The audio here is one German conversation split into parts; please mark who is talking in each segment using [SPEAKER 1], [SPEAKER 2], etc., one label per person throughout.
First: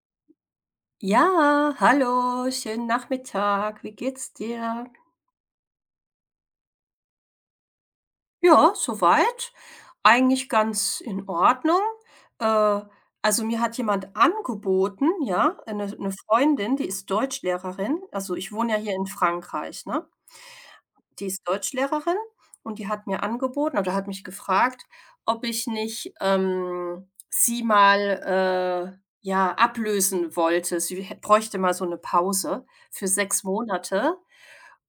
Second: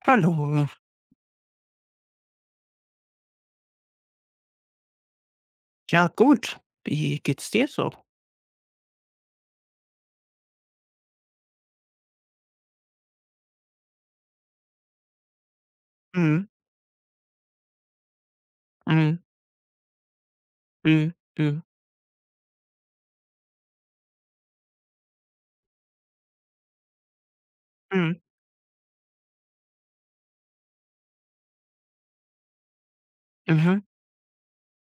[SPEAKER 1] Hallo.
[SPEAKER 2] Ja, hallo, schönen Nachmittag. Wie geht's dir?
[SPEAKER 1] Ja, gut. Wie geht's dir so?
[SPEAKER 2] Ja, soweit eigentlich ganz in Ordnung. Äh, also, mir hat jemand angeboten, ja, eine 'ne
[SPEAKER 1] Mhm.
[SPEAKER 2] Freundin, die ist Deutschlehrerin. Also, ich wohne ja hier in
[SPEAKER 1] Mhm.
[SPEAKER 2] Frankreich, ne?
[SPEAKER 1] Mhm.
[SPEAKER 2] Die ist
[SPEAKER 1] Mhm.
[SPEAKER 2] Deutschlehrerin und die hat mir angeboten oder hat mich gefragt, ob ich nicht, sie
[SPEAKER 1] Mhm.
[SPEAKER 2] mal, ja, ablösen wollte. Sie hä bräuchte mal so eine Pause für 6
[SPEAKER 1] Mhm.
[SPEAKER 2] Monate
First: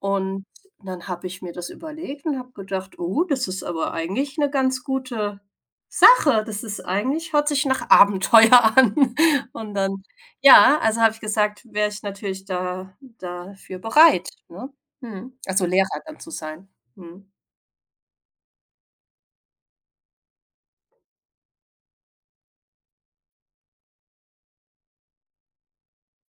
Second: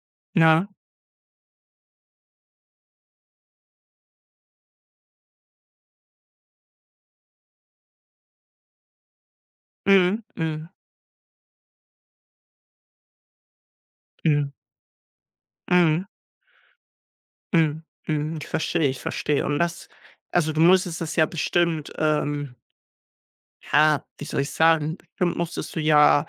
[SPEAKER 2] und
[SPEAKER 1] Ja.
[SPEAKER 2] dann habe ich mir das überlegt und habe gedacht: „Oh, das ist aber eigentlich eine ganz gute Sache. Das ist eigentlich hört sich nach Abenteuer an.“ Und dann
[SPEAKER 1] Mhm. Mhm.
[SPEAKER 2] ja, also habe ich gesagt, wäre ich natürlich da dafür bereit,
[SPEAKER 1] Mhm.
[SPEAKER 2] ne? Mhm. Also Lehrer
[SPEAKER 1] Mhm.
[SPEAKER 2] dann zu sein. Mhm.
[SPEAKER 1] Mhm. Mhm. Ich verstehe, ich verstehe. Und das also, du musstest das ja bestimmt, ja, wie soll ich sagen? Bestimmt musstest du ja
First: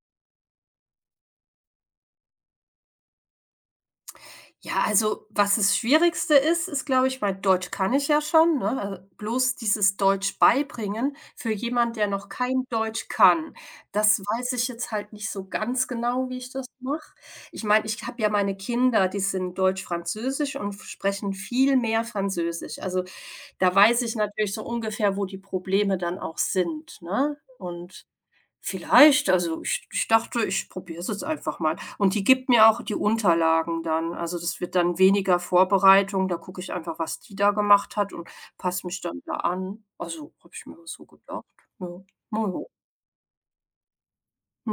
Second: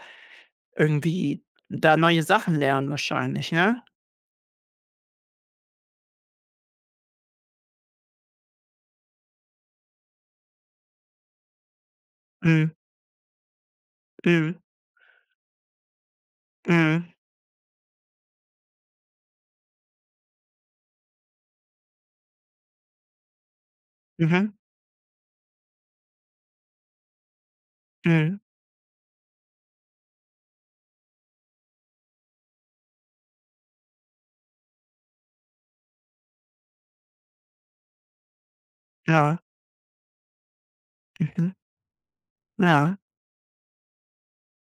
[SPEAKER 1] irgendwie da neue Sachen lernen wahrscheinlich, ne?
[SPEAKER 2] Ja, also was das Schwierigste ist, ist, glaube ich, mein Deutsch kann ich ja schon, ne? Also bloß dieses Deutsch beibringen für jemand, der noch kein
[SPEAKER 1] Mhm.
[SPEAKER 2] Deutsch kann. Das weiß
[SPEAKER 1] Mhm.
[SPEAKER 2] ich jetzt halt nicht so ganz genau, wie ich das
[SPEAKER 1] Mhm.
[SPEAKER 2] mache. Ich meine, ich habe ja meine Kinder, die sind deutsch-französisch und sprechen viel mehr Französisch. Also, da weiß ich
[SPEAKER 1] Mhm.
[SPEAKER 2] natürlich so ungefähr, wo die Probleme dann auch sind, ne? Und
[SPEAKER 1] Mhm.
[SPEAKER 2] vielleicht, also ich dachte, ich probiere es jetzt einfach mal. Und die gibt mir auch die Unterlagen dann. Also, das wird dann weniger Vorbereitung. Da gucke ich einfach, was die da gemacht hat, und passe mich dann da
[SPEAKER 1] Ja.
[SPEAKER 2] an. Also, habe ich mir so gedacht.
[SPEAKER 1] Mhm.
[SPEAKER 2] Ja. Na ja.
[SPEAKER 1] Ja.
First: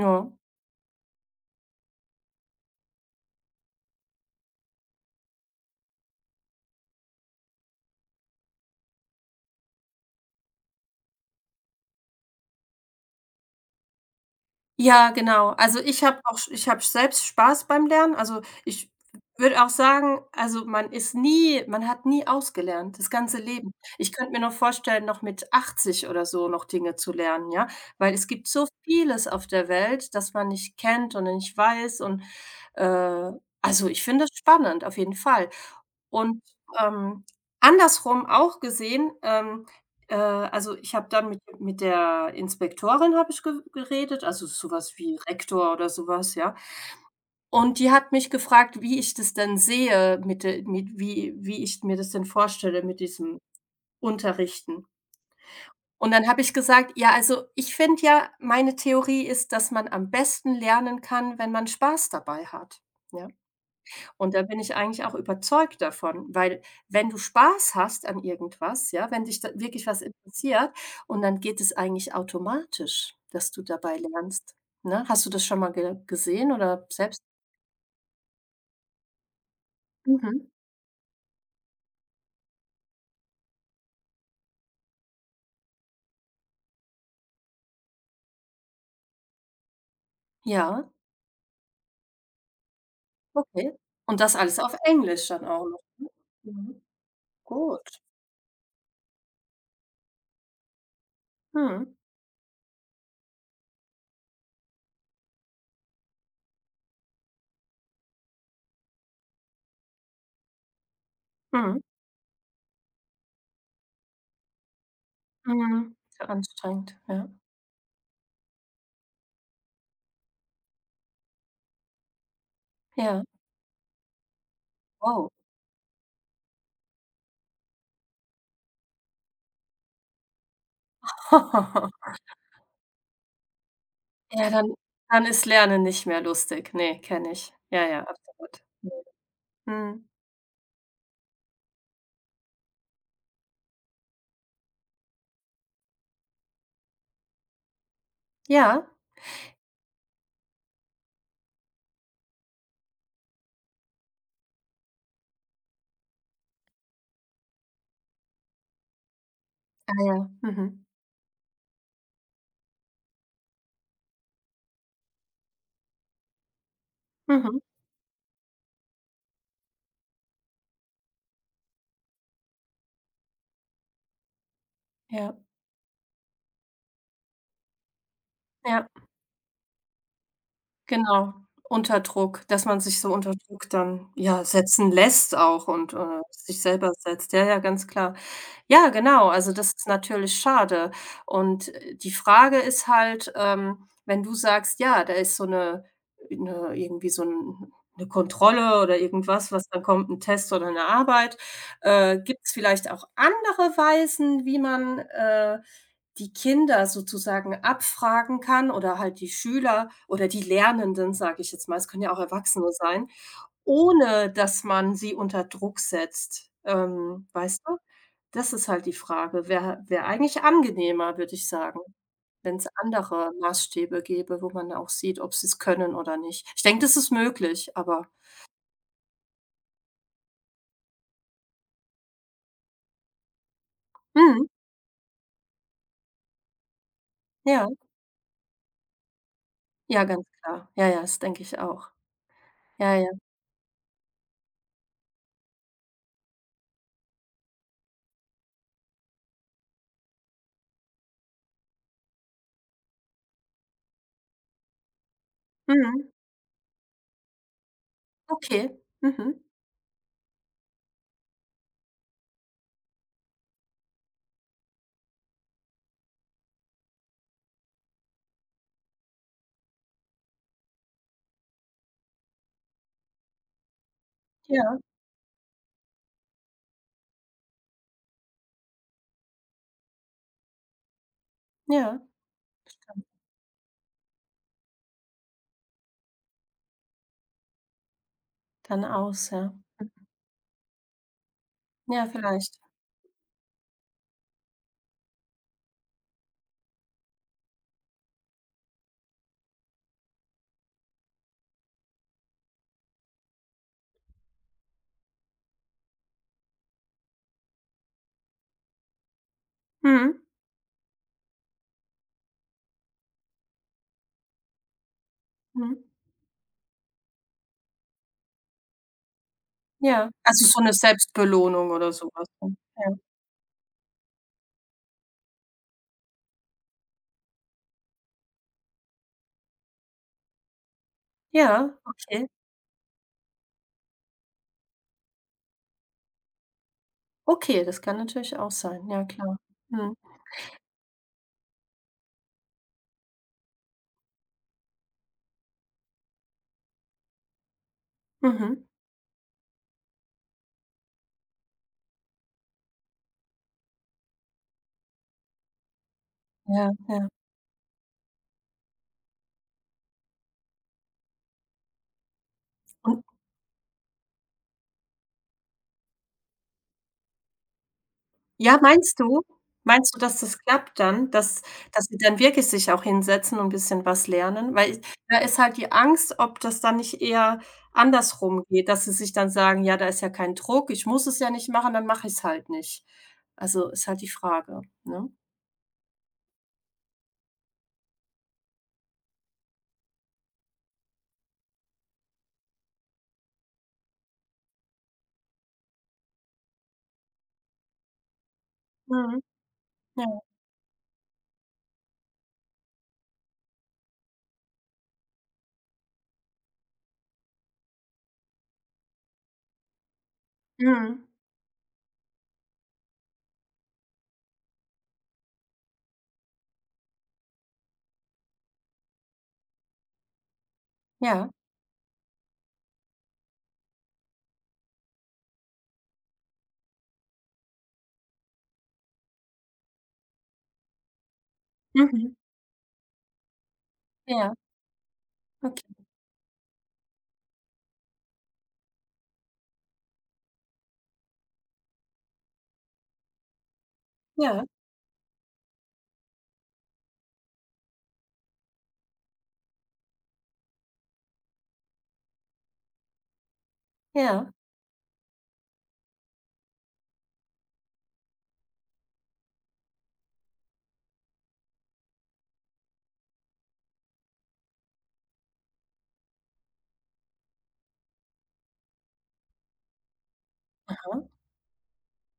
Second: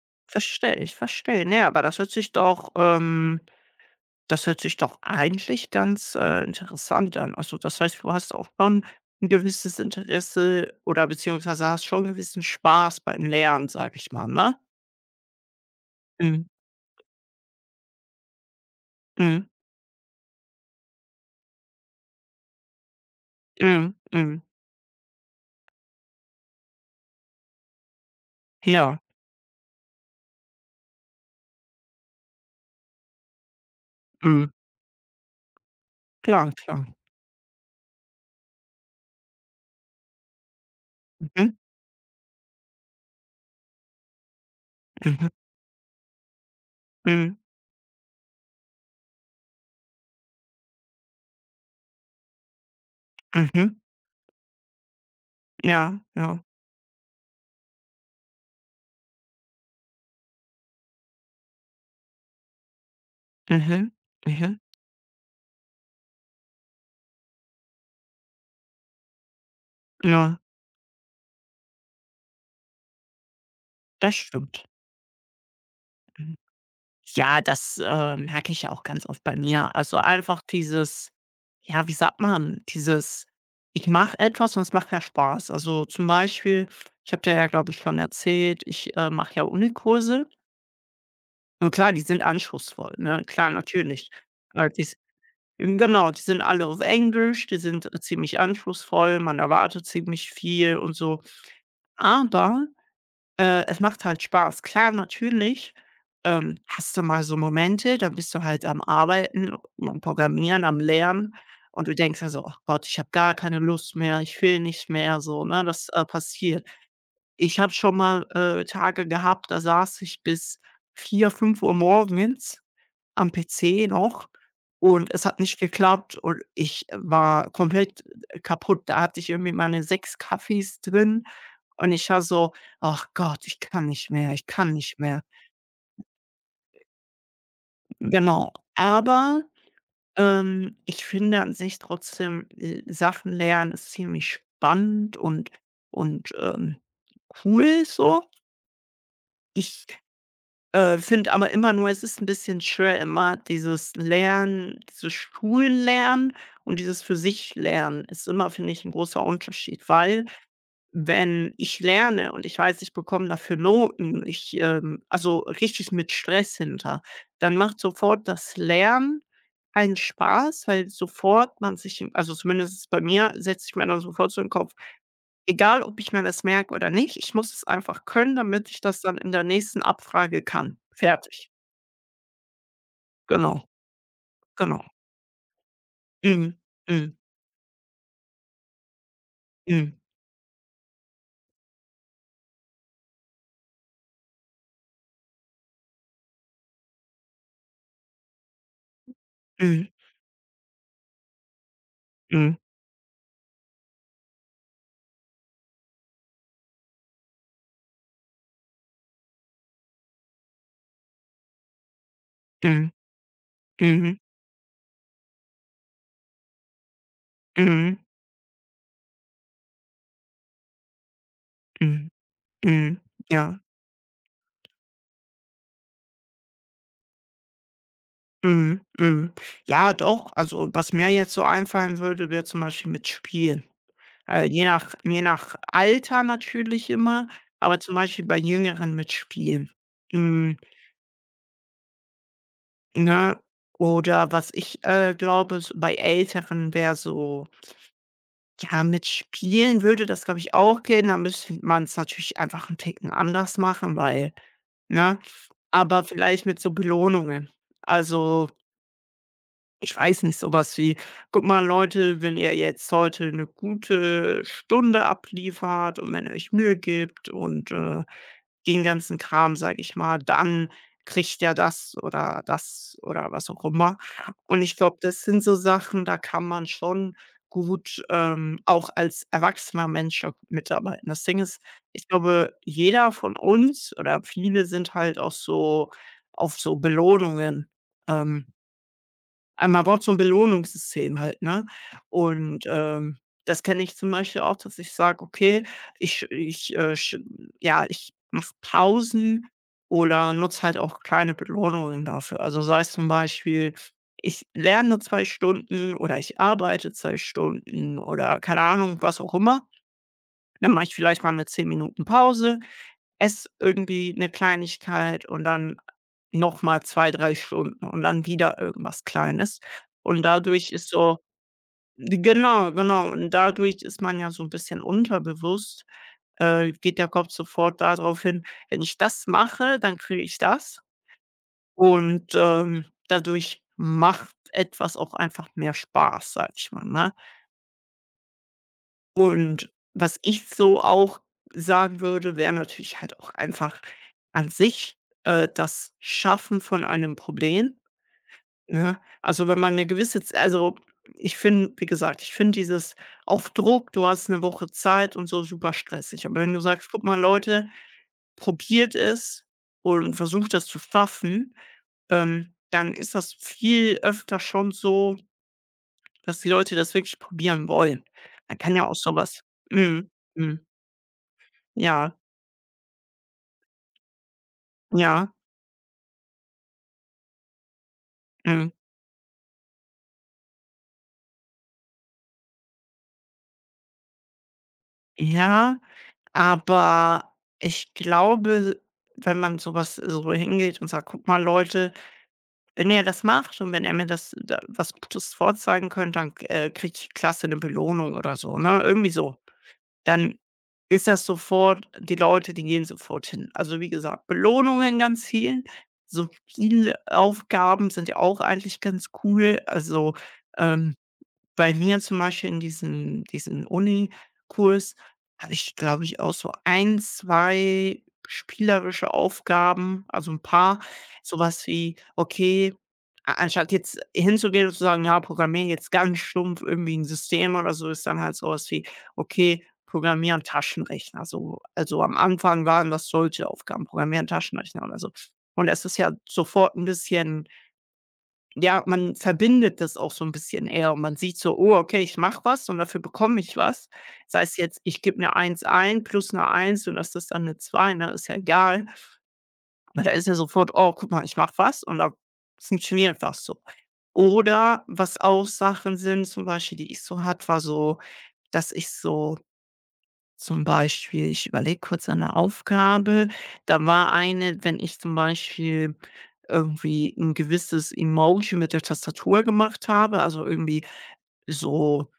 [SPEAKER 2] Ja.
[SPEAKER 1] Verstehe ich, verstehe. Ne, aber das hört sich doch, das hört sich doch eigentlich ganz, interessant an. Also, das heißt, du hast auch schon ein gewisses Interesse oder beziehungsweise hast schon gewissen Spaß beim Lernen, sage ich mal, ne?
[SPEAKER 2] Ja, genau. Also,
[SPEAKER 1] Mhm,
[SPEAKER 2] ich habe selbst Spaß beim Lernen. Also, ich
[SPEAKER 1] mhm,
[SPEAKER 2] würde auch sagen, also, man hat nie ausgelernt, das ganze Leben.
[SPEAKER 1] mhm,
[SPEAKER 2] Ich könnte mir
[SPEAKER 1] mhm.
[SPEAKER 2] noch vorstellen, noch mit 80 oder so noch Dinge zu lernen, ja? Weil es gibt so
[SPEAKER 1] Ja,
[SPEAKER 2] vieles auf der Welt, das man nicht kennt und nicht weiß, und äh, also, ich finde es
[SPEAKER 1] mhm.
[SPEAKER 2] spannend, auf jeden Fall. Und,
[SPEAKER 1] Klar, klar.
[SPEAKER 2] ähm, andersrum auch gesehen, also, ich habe dann mit
[SPEAKER 1] Mhm,
[SPEAKER 2] mit der Inspektorin habe ich ge geredet, also, so was wie
[SPEAKER 1] mhm,
[SPEAKER 2] Rektor oder so was, ja.
[SPEAKER 1] mhm,
[SPEAKER 2] Und die hat mich gefragt, wie ich das denn sehe, mit, wie ich mir das denn vorstelle mit diesem
[SPEAKER 1] mhm.
[SPEAKER 2] Unterrichten.
[SPEAKER 1] Ja,
[SPEAKER 2] Und dann
[SPEAKER 1] ja.
[SPEAKER 2] habe ich gesagt: „Ja, also, ich finde ja, meine Theorie ist, dass man am besten lernen kann, wenn man Spaß dabei hat.“ Ja.
[SPEAKER 1] Mhm,
[SPEAKER 2] Und da
[SPEAKER 1] mhm.
[SPEAKER 2] bin ich eigentlich auch überzeugt davon, weil, wenn du Spaß hast an irgendwas, ja, wenn dich da wirklich was
[SPEAKER 1] Ja,
[SPEAKER 2] interessiert, und dann geht es eigentlich automatisch, dass du dabei
[SPEAKER 1] das
[SPEAKER 2] lernst,
[SPEAKER 1] stimmt.
[SPEAKER 2] ne? Hast du das schon mal ge
[SPEAKER 1] Mhm.
[SPEAKER 2] gesehen oder selbst?
[SPEAKER 1] Ja, das, merke ich ja auch ganz oft bei mir. Also,
[SPEAKER 2] Mhm.
[SPEAKER 1] einfach dieses ja, wie sagt man, dieses ich mache etwas und es macht mir Spaß. Also, zum Beispiel, ich habe dir ja, glaube ich, schon erzählt, ich, mache ja Unikurse.
[SPEAKER 2] Ja,
[SPEAKER 1] Und klar, die sind anspruchsvoll, ne? Klar,
[SPEAKER 2] okay.
[SPEAKER 1] natürlich.
[SPEAKER 2] Und das alles auf
[SPEAKER 1] Dies
[SPEAKER 2] Englisch dann auch noch, ne?
[SPEAKER 1] genau, die sind alle auf
[SPEAKER 2] Mhm.
[SPEAKER 1] Englisch, die sind
[SPEAKER 2] Gut.
[SPEAKER 1] ziemlich anspruchsvoll, man erwartet ziemlich viel und so.
[SPEAKER 2] Mhm.
[SPEAKER 1] Aber es macht halt Spaß. Klar, natürlich, hast du mal so Momente, dann bist du halt am Arbeiten, am Programmieren, am Lernen
[SPEAKER 2] Mhm.
[SPEAKER 1] und du denkst dir so: „Ach Gott, ich habe gar keine Lust mehr, ich will nicht mehr", so, ne? Das
[SPEAKER 2] Mhm. Ist ja
[SPEAKER 1] passiert.
[SPEAKER 2] anstrengend, ja.
[SPEAKER 1] Ich habe schon mal, Tage gehabt, da saß ich bis vier, fünf Uhr morgens
[SPEAKER 2] Ja.
[SPEAKER 1] am PC noch und es
[SPEAKER 2] Wow.
[SPEAKER 1] hat nicht geklappt und ich war komplett kaputt. Da hatte ich irgendwie meine 6 Kaffees drin und ich war so: „Ach Gott, ich kann nicht mehr, ich
[SPEAKER 2] Ja,
[SPEAKER 1] kann
[SPEAKER 2] dann
[SPEAKER 1] nicht mehr."
[SPEAKER 2] dann ist Lernen nicht mehr lustig. Ne, kenne ich. Ja, ja, absolut.
[SPEAKER 1] Genau.
[SPEAKER 2] Mhm.
[SPEAKER 1] Aber,
[SPEAKER 2] Mhm.
[SPEAKER 1] ich finde an sich trotzdem, Sachen lernen ist ziemlich spannend und und, ähm, cool so.
[SPEAKER 2] Ja?
[SPEAKER 1] Ich finde aber immer nur, es ist ein bisschen schwer immer dieses Lernen dieses Schullernen und dieses für sich Lernen ist immer, finde ich, ein großer Unterschied,
[SPEAKER 2] Ah
[SPEAKER 1] weil
[SPEAKER 2] ja. Mhm.
[SPEAKER 1] wenn ich lerne und ich weiß, ich bekomme dafür Noten, ich, also, richtig mit Stress hinter, dann
[SPEAKER 2] Mhm.
[SPEAKER 1] macht sofort das Lernen keinen Spaß, weil sofort man sich also, zumindest ist es bei mir, setze ich mir dann sofort so in den Kopf:
[SPEAKER 2] Ja,
[SPEAKER 1] Egal, ob ich mir das merke oder nicht, ich muss es einfach können, damit ich
[SPEAKER 2] ja,
[SPEAKER 1] das dann in der nächsten Abfrage kann.
[SPEAKER 2] genau.
[SPEAKER 1] Fertig.
[SPEAKER 2] Unter Druck, dass man sich so unter
[SPEAKER 1] Genau,
[SPEAKER 2] Druck dann, ja,
[SPEAKER 1] genau.
[SPEAKER 2] setzen lässt auch, und,
[SPEAKER 1] Mhm,
[SPEAKER 2] sich selber
[SPEAKER 1] mhm,
[SPEAKER 2] setzt. Ja, ja, ganz klar. Ja, genau. Also, das ist
[SPEAKER 1] mhm,
[SPEAKER 2] natürlich schade. Und, die Frage ist halt, wenn du sagst: „Ja, da ist so eine 'ne irgendwie so 'n 'ne Kontrolle oder irgendwas, was dann
[SPEAKER 1] mhm,
[SPEAKER 2] kommt, ein Test oder eine Arbeit.“ Gibt es
[SPEAKER 1] mhm,
[SPEAKER 2] vielleicht auch andere Weisen, wie man, die Kinder sozusagen abfragen kann, oder halt die Schüler oder die Lernenden, sage ich jetzt mal, es können ja auch Erwachsene
[SPEAKER 1] mhm,
[SPEAKER 2] sein,
[SPEAKER 1] mhm,
[SPEAKER 2] ohne dass man sie unter Druck setzt, weißt du?
[SPEAKER 1] mhm,
[SPEAKER 2] Das ist halt die Frage. Wäre eigentlich angenehmer, würde ich sagen,
[SPEAKER 1] mhm,
[SPEAKER 2] wenn es
[SPEAKER 1] mhm,
[SPEAKER 2] andere
[SPEAKER 1] ja,
[SPEAKER 2] Maßstäbe gäbe, wo man auch sieht, ob sie es können oder nicht. Ich denke, das ist möglich, aber,
[SPEAKER 1] mhm, mhm. Ja, doch, also, was mir jetzt so einfallen würde, wäre zum Beispiel mit Spielen. Äh,
[SPEAKER 2] mhm,
[SPEAKER 1] je nach je nach Alter natürlich immer,
[SPEAKER 2] ja,
[SPEAKER 1] aber zum Beispiel bei Jüngeren mit Spielen.
[SPEAKER 2] ja, ganz
[SPEAKER 1] Mhm.
[SPEAKER 2] klar. Ja, ja, das denke ich auch. Ja, ja.
[SPEAKER 1] Ne? Oder was ich, glaube, s bei Älteren wäre so ja, mit Spielen würde das, glaube ich, auch gehen. Da müsste man es natürlich einfach 'n Ticken anders machen, weil ne? Aber
[SPEAKER 2] Mhm.
[SPEAKER 1] vielleicht mit so Belohnungen. Also
[SPEAKER 2] Okay. Mhm.
[SPEAKER 1] ich weiß nicht, so was wie: „Guck mal Leute, wenn ihr jetzt heute eine gute Stunde abliefert und wenn ihr euch Mühe gibt und, den ganzen Kram, sage ich mal, dann kriegt ihr das oder das oder was auch immer." Und ich
[SPEAKER 2] Ja,
[SPEAKER 1] glaube, das sind so Sachen, da kann man schon gut, auch als erwachsener Mensch auch mitarbeiten. Das Ding ist,
[SPEAKER 2] ja.
[SPEAKER 1] ich glaube, jeder von uns oder viele sind halt auch so auf so Belohnungen, ähm
[SPEAKER 2] Dann aus, ja.
[SPEAKER 1] aber man braucht so 'n Belohnungssystem halt, ne?
[SPEAKER 2] Ja, vielleicht.
[SPEAKER 1] Und, das kenne ich zum Beispiel auch, dass ich sage: „Okay, ich ich, sch ja, ich mache Pausen oder nutze halt auch kleine Belohnungen dafür." Also, sei es zum Beispiel, ich lerne 2 Stunden oder ich arbeite 2 Stunden oder keine Ahnung, was auch immer.
[SPEAKER 2] Mhm.
[SPEAKER 1] Dann mache ich vielleicht mal 'ne 10 Minuten Pause esse irgendwie eine Kleinigkeit und
[SPEAKER 2] Mhm.
[SPEAKER 1] dann noch mal 2, 3 Stunden und dann wieder irgendwas Kleines.
[SPEAKER 2] Ja.
[SPEAKER 1] Und
[SPEAKER 2] Also, so
[SPEAKER 1] dadurch
[SPEAKER 2] eine
[SPEAKER 1] ist so
[SPEAKER 2] Selbstbelohnung oder sowas, ne?
[SPEAKER 1] genau,
[SPEAKER 2] Ja.
[SPEAKER 1] genau. Und dadurch ist man ja so ein bisschen unterbewusst geht der Kopf sofort darauf hin: „Wenn ich das mache, dann kriege ich das."
[SPEAKER 2] Ja, okay.
[SPEAKER 1] Und, dadurch macht etwas auch einfach mehr Spaß, sage ich mal, ne?
[SPEAKER 2] Okay, das kann natürlich auch sein. Ja, klar.
[SPEAKER 1] Und
[SPEAKER 2] Mhm.
[SPEAKER 1] was ich so auch sagen würde, wäre natürlich halt auch einfach an sich, das Schaffen von einem Problem,
[SPEAKER 2] Mhm.
[SPEAKER 1] ne? Also, wenn man eine gewisse Z also, ich finde wie gesagt, ich finde dieses auf Druck, du hast eine Woche Zeit und so, super stressig. Aber wenn du
[SPEAKER 2] Ja,
[SPEAKER 1] sagst: „Guck
[SPEAKER 2] ja.
[SPEAKER 1] mal Leute, probiert es und versucht das zu schaffen", dann
[SPEAKER 2] Und
[SPEAKER 1] ist das viel öfter schon so, dass die Leute das wirklich probieren wollen. Man
[SPEAKER 2] ja,
[SPEAKER 1] kann ja auch
[SPEAKER 2] meinst
[SPEAKER 1] so
[SPEAKER 2] du?
[SPEAKER 1] was
[SPEAKER 2] Meinst du,
[SPEAKER 1] mhm,
[SPEAKER 2] dass das
[SPEAKER 1] mhm.
[SPEAKER 2] klappt dann, dass sie
[SPEAKER 1] Ja,
[SPEAKER 2] dann wirklich sich auch hinsetzen und 'n bisschen was lernen? Weil da
[SPEAKER 1] ja,
[SPEAKER 2] ist halt die Angst, ob das dann nicht eher andersrum geht,
[SPEAKER 1] ähm,
[SPEAKER 2] dass sie sich dann sagen: „Ja, da ist ja kein Druck, ich muss es ja nicht machen, dann mache ich's halt nicht.“ Also, ist halt die Frage, ne?
[SPEAKER 1] ja, aber ich glaube, wenn man sowas so hingeht und sagt: „Guck mal, Leute, wenn ihr das macht und wenn er mir das da was Gutes vorzeigen könnt, dann, kriegt die Klasse eine Belohnung" oder so, ne? Irgendwie
[SPEAKER 2] Mhm.
[SPEAKER 1] so.
[SPEAKER 2] Ja.
[SPEAKER 1] Dann ist das sofort die Leute, die gehen sofort hin. Also, wie gesagt, Belohnungen ganz viel. So viele Aufgaben sind ja auch eigentlich ganz cool. Also, ähm
[SPEAKER 2] Mhm.
[SPEAKER 1] bei mir zum Beispiel in diesem kurs hatte ich, glaube ich, auch so ein 2 spielerische Aufgaben, also ein paar,
[SPEAKER 2] Ja.
[SPEAKER 1] sowas wie, okay, a anstatt jetzt hinzugehen und zu sagen: „Ja, programmier jetzt ganz stumpf irgendwie ein System oder so", ist dann halt sowas wie: „Okay, programmieren Taschenrechner", so. Also,
[SPEAKER 2] Mhm.
[SPEAKER 1] am Anfang waren das solche Aufgaben: programmieren
[SPEAKER 2] Ja.
[SPEAKER 1] Taschenrechner" oder so.
[SPEAKER 2] Okay.
[SPEAKER 1] Und das ist ja sofort ein bisschen ja, man verbindet das auch so ein bisschen eher und man sieht so: „Oh, okay, ich mache was und dafür bekomme ich was." Das
[SPEAKER 2] Ja.
[SPEAKER 1] heißt jetzt, ich gebe eine Eins ein plus 'ne 1 und das ist dann eine Zwei, ne, ist ja egal. Aber da ist ja sofort: „Oh, guck mal, ich mache was und da funktioniert was so."
[SPEAKER 2] Ja.
[SPEAKER 1] Oder was auch Sachen sind, zum Beispiel, die ich so hatte, war so, dass ich so zum Beispiel, ich überlege kurz an der Aufgabe. Da war eine, wenn ich zum Beispiel irgendwie ein gewisses Emoji mit der Tastatur gemacht habe, also irgendwie
[SPEAKER 2] Aha.
[SPEAKER 1] so,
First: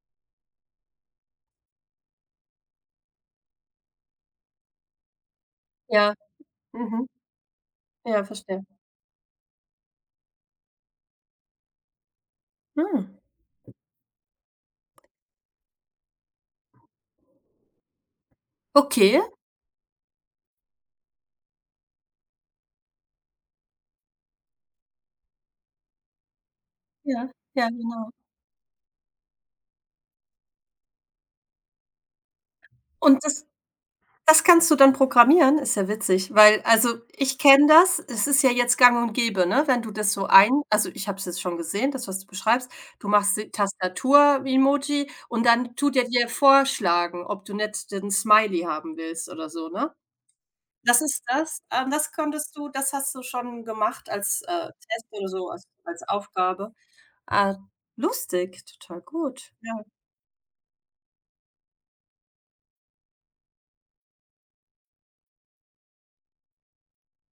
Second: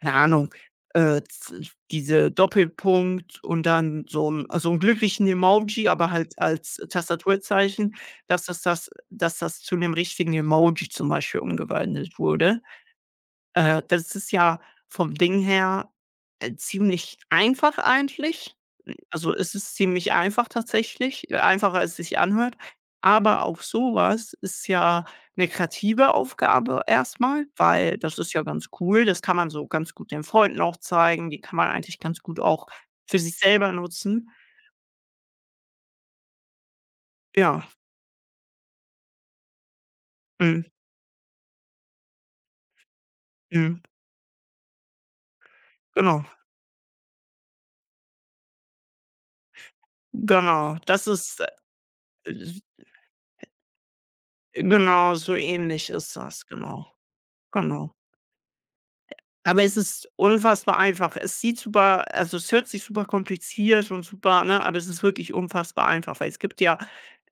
[SPEAKER 1] keine Ahnung, z diese Doppelpunkt und dann so 'n glücklichen Emoji, aber
[SPEAKER 2] Ja.
[SPEAKER 1] halt als
[SPEAKER 2] Mhm.
[SPEAKER 1] Tastaturzeichen,
[SPEAKER 2] Ja,
[SPEAKER 1] dass das
[SPEAKER 2] verstehe.
[SPEAKER 1] das dass das zu einem richtigen Emoji zum Beispiel umgewandelt wurde.
[SPEAKER 2] Mhm.
[SPEAKER 1] Das ist ja vom Ding her, ziemlich einfach eigentlich.
[SPEAKER 2] Okay.
[SPEAKER 1] Also, es ist ziemlich einfach tatsächlich, einfacher als es sich anhört, aber auch sowas ist ja eine kreative Aufgabe
[SPEAKER 2] Ja.
[SPEAKER 1] erstmal,
[SPEAKER 2] Ja,
[SPEAKER 1] weil
[SPEAKER 2] genau.
[SPEAKER 1] das ist ja ganz cool. Das kann man so ganz gut den Freunden auch zeigen. Die kann man eigentlich ganz gut auch für
[SPEAKER 2] Und
[SPEAKER 1] sich
[SPEAKER 2] das.
[SPEAKER 1] selber nutzen.
[SPEAKER 2] Das kannst du dann programmieren? Ist ja witzig, weil, also, ich kenne
[SPEAKER 1] Ja,
[SPEAKER 2] das. Es ist ja jetzt gang und gäbe, ne, wenn du das so ein,
[SPEAKER 1] mhm,
[SPEAKER 2] also, ich habe es jetzt schon gesehen, das, was du beschreibst. Du machst die
[SPEAKER 1] mhm,
[SPEAKER 2] Tastatur-Emoji und dann tut er
[SPEAKER 1] genau,
[SPEAKER 2] dir vorschlagen, ob du nicht den Smiley haben willst oder so, ne?
[SPEAKER 1] genau.
[SPEAKER 2] Das ist das, das
[SPEAKER 1] Äh,
[SPEAKER 2] konntest du das hast du schon gemacht als, Test
[SPEAKER 1] genau
[SPEAKER 2] oder
[SPEAKER 1] so
[SPEAKER 2] so, als
[SPEAKER 1] ähnlich
[SPEAKER 2] als
[SPEAKER 1] ist das,
[SPEAKER 2] Aufgabe.
[SPEAKER 1] genau,
[SPEAKER 2] Ah,
[SPEAKER 1] genau.
[SPEAKER 2] lustig, total gut.
[SPEAKER 1] Aber
[SPEAKER 2] Ja.
[SPEAKER 1] es ist unfassbar einfach. Es sieht super also, es hört sich super kompliziert und super ne, aber es ist wirklich unfassbar einfach, weil es gibt ja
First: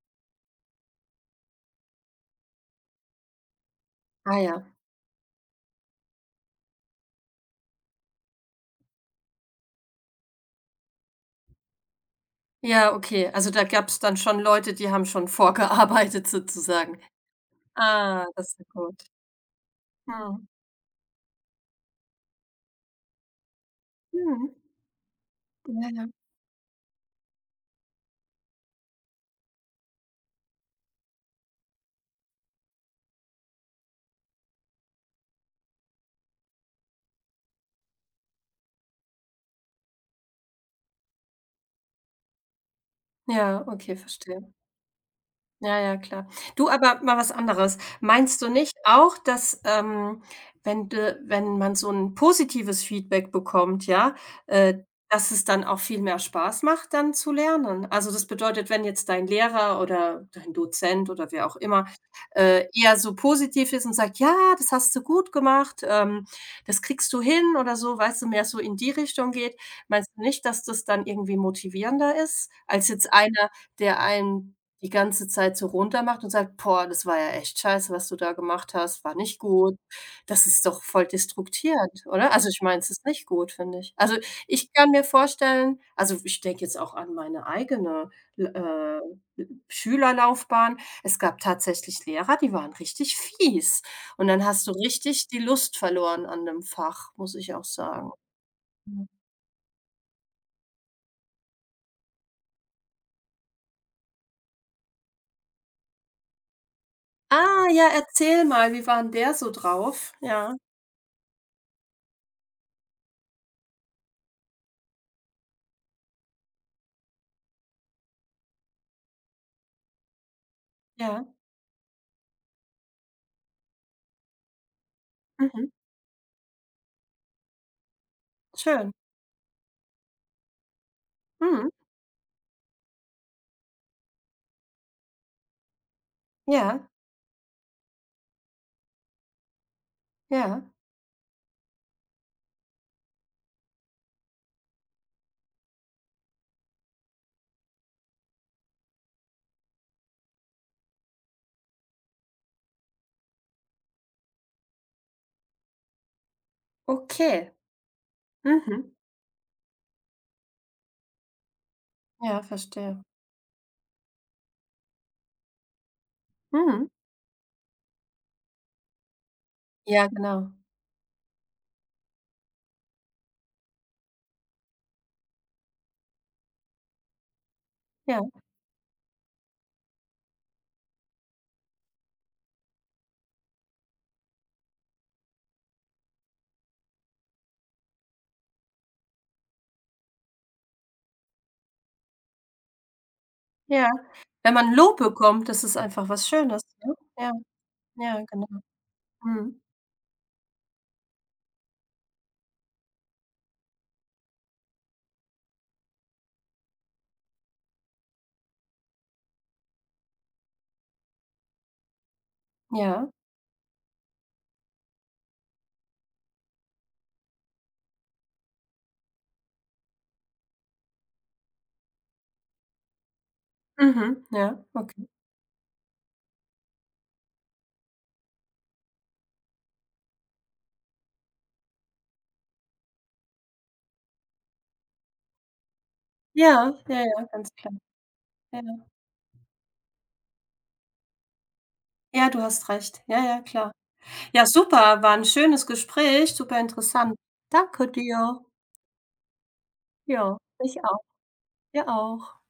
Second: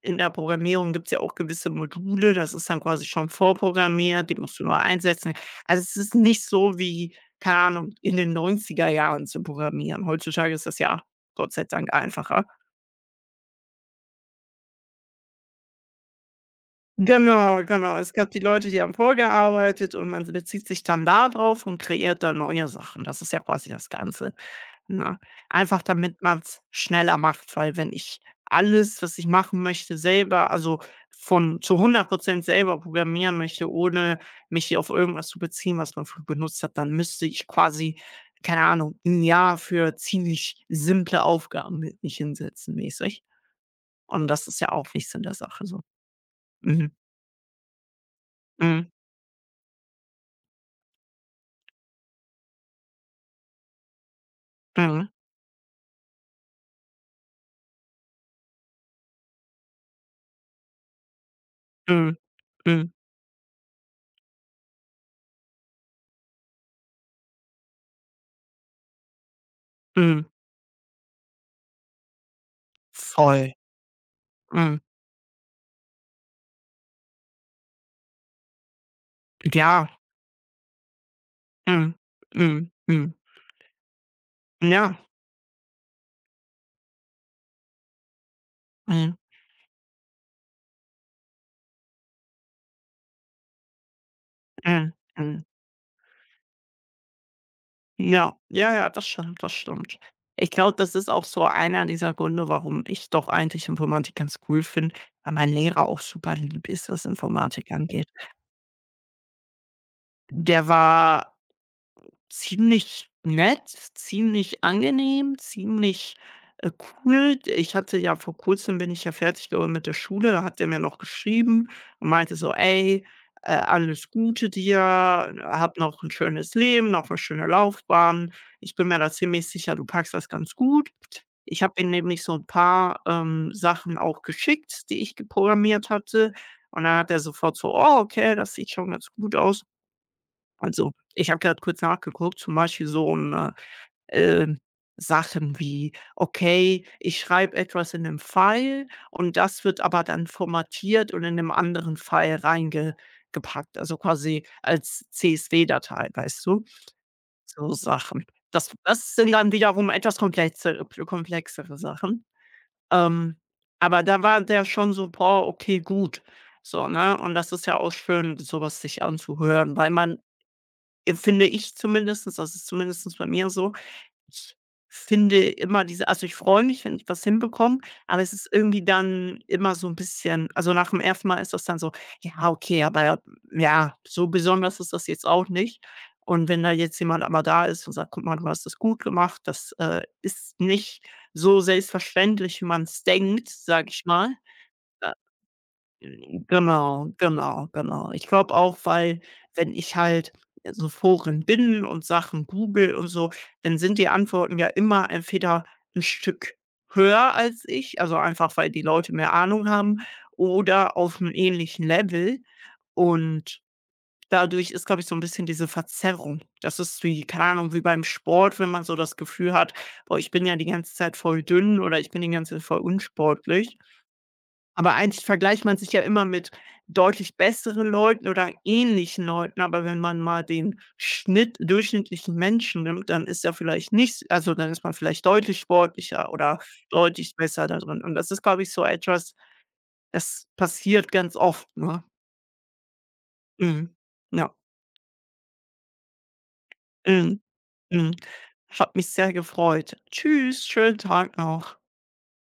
[SPEAKER 1] in der Programmierung gibt es ja auch gewisse Module, das ist dann quasi schon vorprogrammiert, die
[SPEAKER 2] Ah
[SPEAKER 1] musst du
[SPEAKER 2] ja.
[SPEAKER 1] nur einsetzen. Also, es ist nicht so wie, keine Ahnung, in den neunziger Jahren zu programmieren. Heutzutage ist das ja Gott sei Dank einfacher.
[SPEAKER 2] Ja, okay. Also, da gab es dann schon Leute, die haben schon vorgearbeitet sozusagen.
[SPEAKER 1] Genau, genau. Es
[SPEAKER 2] Ah,
[SPEAKER 1] gab die
[SPEAKER 2] das ist ja
[SPEAKER 1] Leute, die haben
[SPEAKER 2] gut.
[SPEAKER 1] vorgearbeitet und man
[SPEAKER 2] Mhm.
[SPEAKER 1] bezieht sich dann da drauf und kreiert dann neue Sachen. Das ist ja quasi das Ganze.
[SPEAKER 2] Mhm.
[SPEAKER 1] Ne? Einfach
[SPEAKER 2] Ja, ja.
[SPEAKER 1] damit man es schneller macht, weil wenn ich alles, was ich machen möchte, selber also, von zu 100% selber programmieren möchte, ohne mich hier auf irgendwas zu beziehen, was man früher benutzt hat, dann müsste ich quasi, keine Ahnung, ein Jahr für ziemlich simple Aufgaben mi mich hinsetzen mäßig.
[SPEAKER 2] Ja, okay,
[SPEAKER 1] Und das
[SPEAKER 2] verstehe.
[SPEAKER 1] ist ja auch nicht Sinn der Sache
[SPEAKER 2] Ja,
[SPEAKER 1] so.
[SPEAKER 2] ja, klar. Du,
[SPEAKER 1] Mhm.
[SPEAKER 2] aber mal was anderes. Meinst du nicht
[SPEAKER 1] Mhm.
[SPEAKER 2] auch, dass, wenn man so ein positives Feedback bekommt, ja, äh,
[SPEAKER 1] Mhm.
[SPEAKER 2] dass es dann auch viel mehr Spaß macht, dann zu lernen? Also, das bedeutet, wenn jetzt dein Lehrer oder dein Dozent oder wer auch immer,
[SPEAKER 1] Mhm. Mhm.
[SPEAKER 2] eher so positiv ist und sagt: „Ja, das hast du gut gemacht, das kriegst du hin“, oder so, weißt du, mehr so in die Richtung geht. Meinst du
[SPEAKER 1] Mhm.
[SPEAKER 2] nicht, dass das dann irgendwie motivierender ist, als jetzt einer,
[SPEAKER 1] Voll.
[SPEAKER 2] der einem
[SPEAKER 1] Mhm.
[SPEAKER 2] die ganze Zeit so runtermacht und sagt: „Boah, das war ja echt scheiße, was du da gemacht hast, war nicht gut.“
[SPEAKER 1] Ja.
[SPEAKER 2] Das ist doch voll
[SPEAKER 1] Mhm.
[SPEAKER 2] destruktierend, oder? Also, ich
[SPEAKER 1] Mhm.
[SPEAKER 2] meine, es ist
[SPEAKER 1] Mhm.
[SPEAKER 2] nicht gut, finde ich. Also, ich kann
[SPEAKER 1] Ja.
[SPEAKER 2] mir vorstellen, also, ich denke jetzt auch an meine eigene L
[SPEAKER 1] Mhm.
[SPEAKER 2] Schülerlaufbahn. Es gab tatsächlich Lehrer, die waren richtig fies, und dann hast du
[SPEAKER 1] Mhm.
[SPEAKER 2] richtig die
[SPEAKER 1] Mhm.
[SPEAKER 2] Lust verloren an dem Fach, muss ich auch sagen.
[SPEAKER 1] Ja, ja, ja, das
[SPEAKER 2] Mhm.
[SPEAKER 1] stimmt, das stimmt. Ich glaube, das ist auch so einer dieser Gründe, warum ich doch eigentlich Informatik ganz cool finde, weil mein Lehrer auch super lieb ist, was
[SPEAKER 2] Ah,
[SPEAKER 1] Informatik
[SPEAKER 2] ja,
[SPEAKER 1] angeht.
[SPEAKER 2] erzähl mal, wie war 'n der so drauf? Ja,
[SPEAKER 1] Der war ziemlich nett, ziemlich angenehm, ziemlich, äh, cool. Ich hatte ja vor Kurzem bin ich ja fertig geworden mit der Schule, da hat er mir noch
[SPEAKER 2] ja.
[SPEAKER 1] geschrieben und meinte so: „Ey, alles Gute dir,
[SPEAKER 2] Mhm.
[SPEAKER 1] hab noch ein schönes Leben, noch eine schöne Laufbahn. Ich bin
[SPEAKER 2] Schön.
[SPEAKER 1] mir da ziemlich sicher, du packst das ganz gut." Ich
[SPEAKER 2] Mhm.
[SPEAKER 1] habe ihm nämlich so ein paar Sachen auch geschickt, die ich geprogrammiert hatte und
[SPEAKER 2] Ja.
[SPEAKER 1] dann hat er sofort so: „Oh, okay, das sieht schon ganz gut aus."
[SPEAKER 2] Ja,
[SPEAKER 1] Also, ich habe gerade kurz nachgeguckt, zum Beispiel so, um, ähm, Sachen wie, okay, ich schreibe etwas in einem File und das wird aber dann formatiert und in einem anderen File reingepackt, also quasi als CSV-Datei, weißt du?
[SPEAKER 2] okay.
[SPEAKER 1] So Sachen. Das
[SPEAKER 2] Mhm.
[SPEAKER 1] das sind dann wiederum etwas komplexere, komplexere Sachen.
[SPEAKER 2] Ja, verstehe.
[SPEAKER 1] Ähm, aber da war der schon so: „Boah, okay, gut."
[SPEAKER 2] Mhm.
[SPEAKER 1] So, ne? Und das ist ja auch schön, sowas sich anzuhören, weil
[SPEAKER 2] Ja,
[SPEAKER 1] man
[SPEAKER 2] genau.
[SPEAKER 1] Empfinde ich zumindestens, das ist zumindestens bei mir so. Ich finde immer diese also, ich freue mich, wenn ich was hinbekomme,
[SPEAKER 2] Ja,
[SPEAKER 1] aber es ist irgendwie dann immer so ein bisschen also, nach dem ersten Mal ist das dann so: „Ja, okay, aber ja, so besonders ist das jetzt auch nicht." Und wenn da jetzt jemand aber da ist und sagt: „Guck mal, du hast das gut gemacht", das, ist nicht so selbstverständlich, wie man es denkt, sage
[SPEAKER 2] ja.
[SPEAKER 1] ich mal.
[SPEAKER 2] Wenn man Lob
[SPEAKER 1] äh,
[SPEAKER 2] bekommt, das ist einfach was
[SPEAKER 1] hm,
[SPEAKER 2] Schönes, ne?
[SPEAKER 1] genau,
[SPEAKER 2] Ja,
[SPEAKER 1] genau, genau.
[SPEAKER 2] ja,
[SPEAKER 1] Ich
[SPEAKER 2] genau.
[SPEAKER 1] glaube auch, weil
[SPEAKER 2] Mhm.
[SPEAKER 1] wenn ich halt so Foren bin und Sachen google und so, dann sind die Antworten ja immer entweder ein Stück höher als ich, also einfach, weil die Leute mehr Ahnung haben oder auf einem ähnlichen Level.
[SPEAKER 2] Ja.
[SPEAKER 1] Und dadurch ist, glaube ich, so ein bisschen diese Verzerrung. Das ist wie keine Ahnung, wie beim Sport, wenn man so das Gefühl hat: „Boah, ich bin ja die ganze Zeit voll dünn" oder „Ich bin die ganze Zeit voll unsportlich."
[SPEAKER 2] Mhm. Ja,
[SPEAKER 1] aber
[SPEAKER 2] okay.
[SPEAKER 1] eigentlich vergleicht man sich ja immer mit deutlich besseren Leuten oder ähnlichen Leuten, aber wenn man mal den Schnitt durchschnittlichen Menschen nimmt, dann ist ja vielleicht nicht also, dann ist man vielleicht deutlich sportlicher oder
[SPEAKER 2] Ja, ja, ja,
[SPEAKER 1] deutlich
[SPEAKER 2] ganz
[SPEAKER 1] besser
[SPEAKER 2] klar.
[SPEAKER 1] da drin. Und das ist,
[SPEAKER 2] Ja.
[SPEAKER 1] glaube ich, so etwas, das passiert ganz oft, ne?
[SPEAKER 2] Ja, du hast recht. Ja, ja, klar.
[SPEAKER 1] Mhm.
[SPEAKER 2] Ja,
[SPEAKER 1] Ja.
[SPEAKER 2] super, war ein schönes Gespräch, super interessant.
[SPEAKER 1] Mhm.
[SPEAKER 2] Danke
[SPEAKER 1] Mhm.
[SPEAKER 2] dir.
[SPEAKER 1] Hat mich sehr gefreut.
[SPEAKER 2] Ja,
[SPEAKER 1] Tschüss,
[SPEAKER 2] ich
[SPEAKER 1] schönen
[SPEAKER 2] auch.
[SPEAKER 1] Tag noch.
[SPEAKER 2] Dir auch.